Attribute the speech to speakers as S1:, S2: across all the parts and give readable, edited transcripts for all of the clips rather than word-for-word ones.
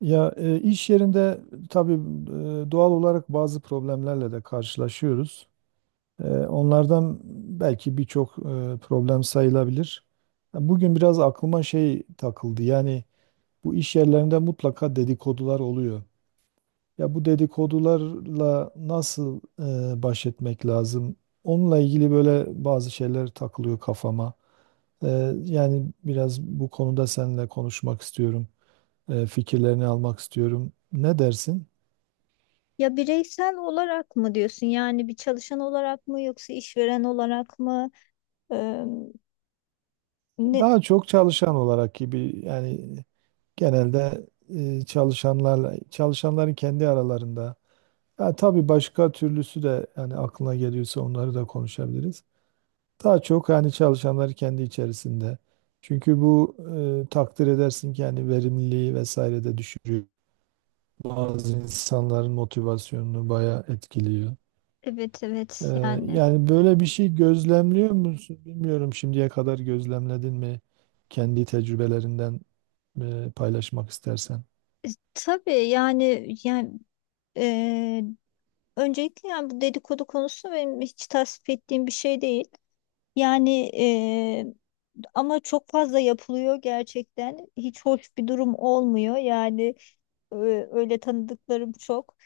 S1: Ya iş yerinde tabii doğal olarak bazı problemlerle de karşılaşıyoruz. Onlardan belki birçok problem sayılabilir. Ya bugün biraz aklıma şey takıldı. Yani bu iş yerlerinde mutlaka dedikodular oluyor. Ya bu dedikodularla nasıl baş etmek lazım? Onunla ilgili böyle bazı şeyler takılıyor kafama. E, Yani biraz bu konuda seninle konuşmak istiyorum. Fikirlerini almak istiyorum. Ne dersin?
S2: Ya bireysel olarak mı diyorsun? Yani bir çalışan olarak mı yoksa işveren olarak mı? Eee, Ne?
S1: Daha çok çalışan olarak gibi yani genelde çalışanlarla çalışanların kendi aralarında. Ya tabii başka türlüsü de yani aklına geliyorsa onları da konuşabiliriz. Daha çok yani çalışanlar kendi içerisinde. Çünkü bu takdir edersin ki yani verimliliği vesaire de düşürüyor. Bazı insanların motivasyonunu bayağı etkiliyor.
S2: Evet, evet.
S1: Yani böyle bir şey gözlemliyor musun? Bilmiyorum şimdiye kadar gözlemledin mi? Kendi tecrübelerinden paylaşmak istersen.
S2: E, tabii yani yani eee, Öncelikle yani bu dedikodu konusu benim hiç tasvip ettiğim bir şey değil. Yani eee, Ama çok fazla yapılıyor gerçekten. Hiç hoş bir durum olmuyor. Öyle tanıdıklarım çok.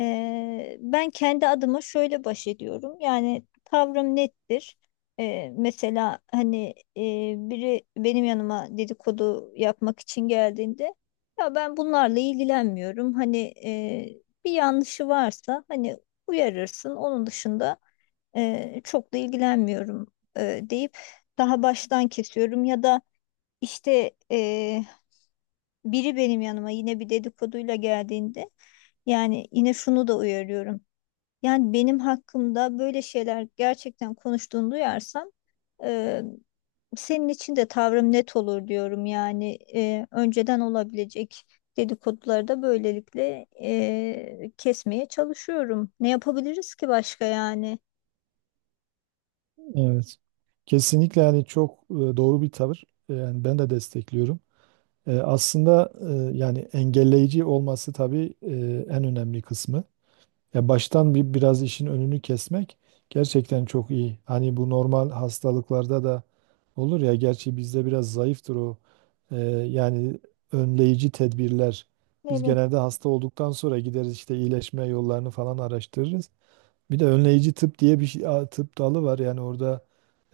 S2: Ben kendi adıma şöyle baş ediyorum. Yani tavrım nettir. Mesela hani, biri benim yanıma dedikodu yapmak için geldiğinde, ya ben bunlarla ilgilenmiyorum. Hani, bir yanlışı varsa hani uyarırsın. Onun dışında çok da ilgilenmiyorum deyip daha baştan kesiyorum, ya da işte, biri benim yanıma yine bir dedikoduyla geldiğinde yani yine şunu da uyarıyorum. Yani benim hakkımda böyle şeyler gerçekten konuştuğunu duyarsam, e, senin için de tavrım net olur diyorum. Yani, önceden olabilecek dedikoduları da böylelikle kesmeye çalışıyorum. Ne yapabiliriz ki başka yani?
S1: Evet. Kesinlikle yani çok doğru bir tavır. Yani ben de destekliyorum. Aslında yani engelleyici olması tabii en önemli kısmı. Ya baştan bir biraz işin önünü kesmek gerçekten çok iyi. Hani bu normal hastalıklarda da olur ya gerçi bizde biraz zayıftır o. Ee, Yani önleyici tedbirler. Biz
S2: Evet,
S1: genelde hasta olduktan sonra gideriz işte iyileşme yollarını falan araştırırız. Bir de önleyici tıp diye bir şey, tıp dalı var. Yani orada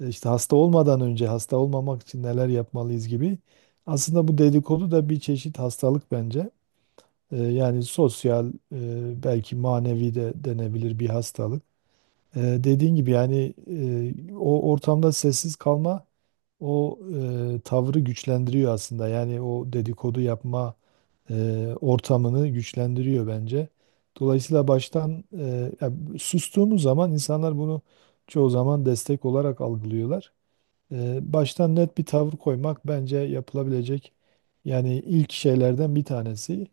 S1: işte hasta olmadan önce hasta olmamak için neler yapmalıyız gibi. Aslında bu dedikodu da bir çeşit hastalık bence. Yani sosyal belki manevi de denebilir bir hastalık. Dediğin gibi yani o ortamda sessiz kalma o tavrı güçlendiriyor aslında. Yani o dedikodu yapma ortamını güçlendiriyor bence. Dolayısıyla baştan sustuğumuz zaman insanlar bunu çoğu zaman destek olarak algılıyorlar. Baştan net bir tavır koymak bence yapılabilecek yani ilk şeylerden bir tanesi.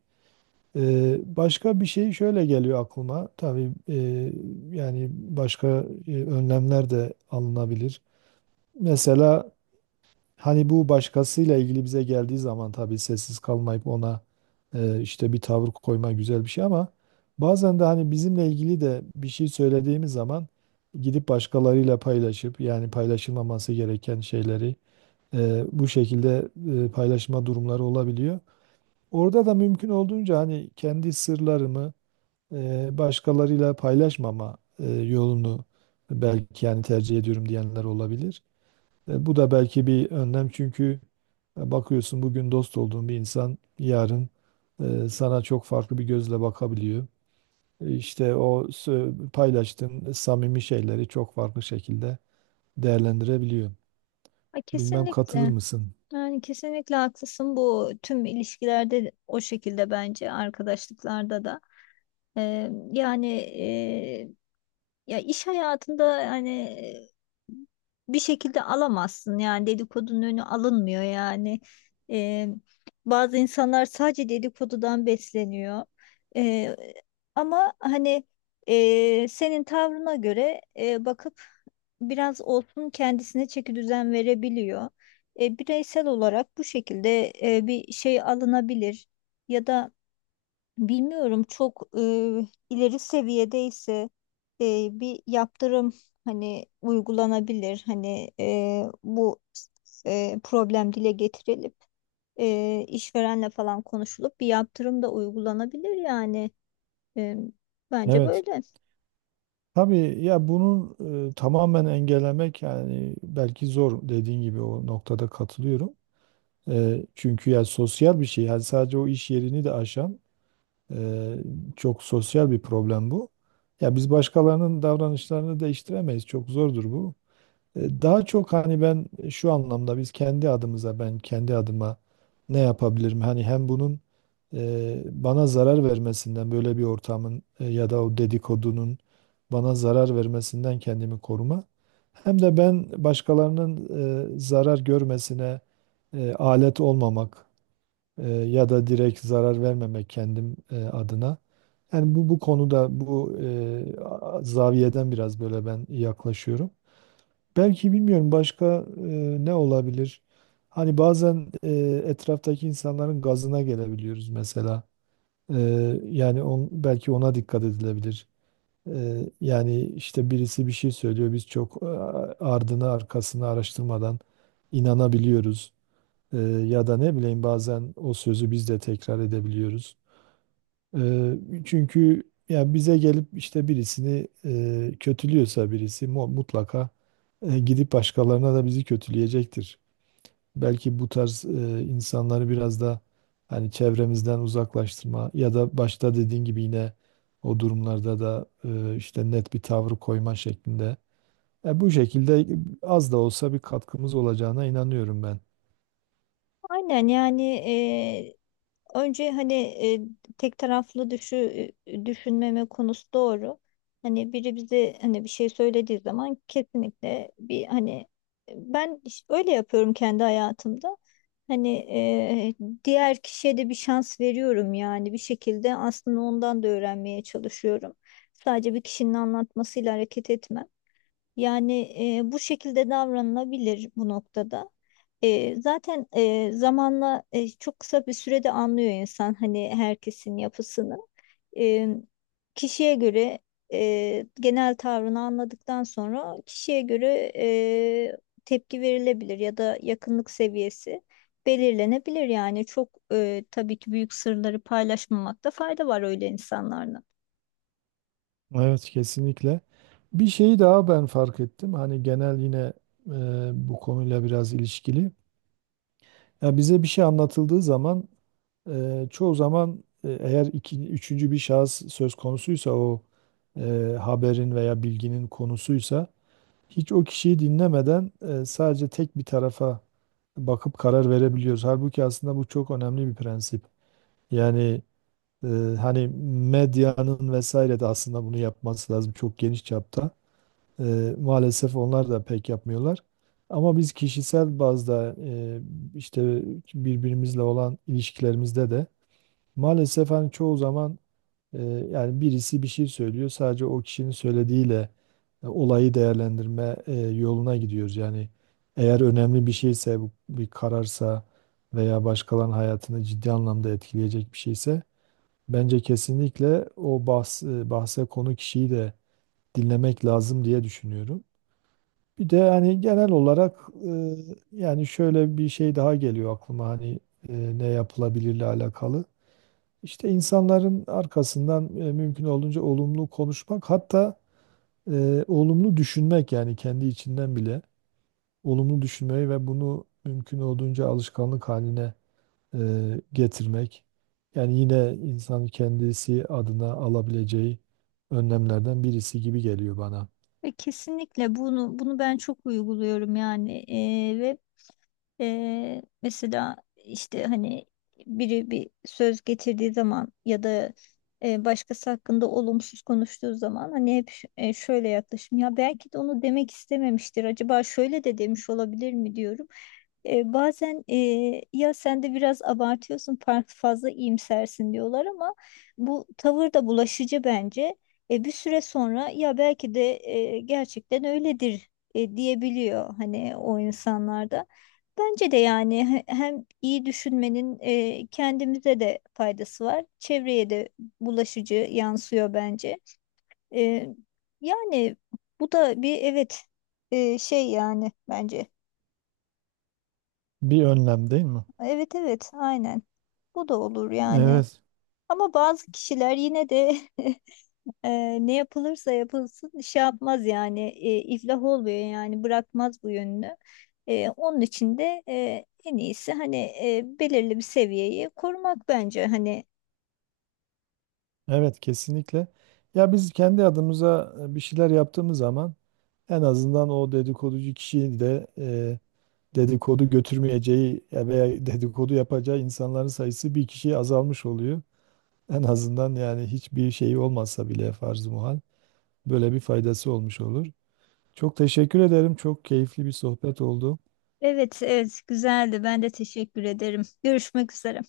S1: Başka bir şey şöyle geliyor aklıma. Tabii yani başka önlemler de alınabilir. Mesela hani bu başkasıyla ilgili bize geldiği zaman tabii sessiz kalmayıp ona işte bir tavır koyma güzel bir şey ama bazen de hani bizimle ilgili de bir şey söylediğimiz zaman gidip başkalarıyla paylaşıp yani paylaşılmaması gereken şeyleri bu şekilde paylaşma durumları olabiliyor. Orada da mümkün olduğunca hani kendi sırlarımı başkalarıyla paylaşmama yolunu belki yani tercih ediyorum diyenler olabilir. Bu da belki bir önlem çünkü bakıyorsun bugün dost olduğun bir insan yarın sana çok farklı bir gözle bakabiliyor. İşte o paylaştığın samimi şeyleri çok farklı şekilde değerlendirebiliyor.
S2: ha,
S1: Bilmem katılır
S2: kesinlikle.
S1: mısın?
S2: Yani kesinlikle haklısın. Bu tüm ilişkilerde o şekilde, bence arkadaşlıklarda da. Yani ya iş hayatında hani bir şekilde alamazsın, yani dedikodunun önü alınmıyor yani. Ee, Bazı insanlar sadece dedikodudan besleniyor. Ee, Ama hani, senin tavrına göre bakıp biraz olsun kendisine çeki düzen verebiliyor. Bireysel olarak bu şekilde bir şey alınabilir, ya da bilmiyorum, çok ileri seviyedeyse bir yaptırım hani uygulanabilir. Hani, bu problem dile getirilip işverenle falan konuşulup bir yaptırım da uygulanabilir yani. E, Bence
S1: Evet.
S2: böyle.
S1: Tabii ya bunun tamamen engellemek yani belki zor dediğin gibi o noktada katılıyorum. Çünkü ya sosyal bir şey. Yani sadece o iş yerini de aşan eee, çok sosyal bir problem bu. Ya biz başkalarının davranışlarını değiştiremeyiz. Çok zordur bu. Daha çok hani ben şu anlamda biz kendi adımıza ben kendi adıma ne yapabilirim? Hani hem bunun bana zarar vermesinden böyle bir ortamın ya da o dedikodunun bana zarar vermesinden kendimi koruma. Hem de ben başkalarının zarar görmesine alet olmamak ya da direkt zarar vermemek kendim adına. Yani bu konuda bu zaviyeden biraz böyle ben yaklaşıyorum. Belki bilmiyorum başka ne olabilir? Hani bazen etraftaki insanların gazına gelebiliyoruz mesela. E, Yani belki ona dikkat edilebilir. Yani işte birisi bir şey söylüyor, biz çok ardını arkasını araştırmadan inanabiliyoruz. E, Ya da ne bileyim bazen o sözü biz de tekrar edebiliyoruz. Eee, Çünkü ya bize gelip işte birisini kötülüyorsa birisi mutlaka gidip başkalarına da bizi kötüleyecektir. Belki bu tarz insanları biraz da hani çevremizden uzaklaştırma ya da başta dediğin gibi yine o durumlarda da işte net bir tavrı koyma şeklinde. Bu şekilde az da olsa bir katkımız olacağına inanıyorum ben.
S2: Aynen yani. Önce hani e, tek taraflı düşü, e, düşünmeme konusu doğru. Hani biri bize hani bir şey söylediği zaman, kesinlikle bir hani, öyle yapıyorum kendi hayatımda. Hani, diğer kişiye de bir şans veriyorum, yani bir şekilde aslında ondan da öğrenmeye çalışıyorum. Sadece bir kişinin anlatmasıyla hareket etmem. Yani, bu şekilde davranılabilir bu noktada. Zaten zamanla, çok kısa bir sürede anlıyor insan hani herkesin yapısını. E, Kişiye göre genel tavrını anladıktan sonra, kişiye göre tepki verilebilir ya da yakınlık seviyesi belirlenebilir. Yani, tabii ki büyük sırları paylaşmamakta fayda var öyle insanlarla.
S1: Evet, kesinlikle. Bir şey daha ben fark ettim. Hani genel yine bu konuyla biraz ilişkili. Ya bize bir şey anlatıldığı zaman çoğu zaman eğer iki, üçüncü bir şahıs söz konusuysa o haberin veya bilginin konusuysa hiç o kişiyi dinlemeden sadece tek bir tarafa bakıp karar verebiliyoruz. Halbuki aslında bu çok önemli bir prensip. Yani e, hani medyanın vesaire de aslında bunu yapması lazım çok geniş çapta. Maalesef onlar da pek yapmıyorlar. Ama biz kişisel bazda işte birbirimizle olan ilişkilerimizde de maalesef hani çoğu zaman yani birisi bir şey söylüyor sadece o kişinin söylediğiyle olayı değerlendirme yoluna gidiyoruz. Yani eğer önemli bir şeyse bu bir kararsa veya başkalarının hayatını ciddi anlamda etkileyecek bir şeyse bence kesinlikle o bahse konu kişiyi de dinlemek lazım diye düşünüyorum. Bir de hani genel olarak e, yani şöyle bir şey daha geliyor aklıma hani ne yapılabilirle alakalı. İşte insanların arkasından mümkün olduğunca olumlu konuşmak hatta olumlu düşünmek yani kendi içinden bile olumlu düşünmeyi ve bunu mümkün olduğunca alışkanlık haline getirmek. Yani yine insan kendisi adına alabileceği önlemlerden birisi gibi geliyor bana.
S2: Kesinlikle bunu ben çok uyguluyorum yani. E, ve. Mesela işte hani biri bir söz getirdiği zaman, ya da başkası hakkında olumsuz konuştuğu zaman, hani hep şöyle yaklaşım ya belki de onu demek istememiştir, acaba şöyle de demiş olabilir mi diyorum. Bazen, ya sen de biraz abartıyorsun, fark fazla iyimsersin diyorlar, ama bu tavır da bulaşıcı bence. Bir süre sonra, ya belki de gerçekten öyledir diyebiliyor hani o insanlarda. Bence de yani hem iyi düşünmenin kendimize de faydası var. Çevreye de bulaşıcı yansıyor bence. E, yani bu da bir, evet, şey yani bence.
S1: Bir önlem değil mi?
S2: Evet, evet, aynen. Bu da olur yani.
S1: Evet,
S2: Ama bazı kişiler yine de Ee, ne yapılırsa yapılsın şey yapmaz yani, iflah olmuyor yani, bırakmaz bu yönünü. Onun için de en iyisi hani belirli bir seviyeyi korumak bence hani.
S1: evet, kesinlikle. Ya biz kendi adımıza bir şeyler yaptığımız zaman en azından o dedikoducu kişiyi de dedikodu götürmeyeceği ya veya dedikodu yapacağı insanların sayısı bir kişiye azalmış oluyor. En azından yani hiçbir şey olmazsa bile farz-ı muhal böyle bir faydası olmuş olur. Çok teşekkür ederim. Çok keyifli bir sohbet oldu.
S2: Evet, evet, güzeldi, ben de teşekkür ederim. Görüşmek üzere.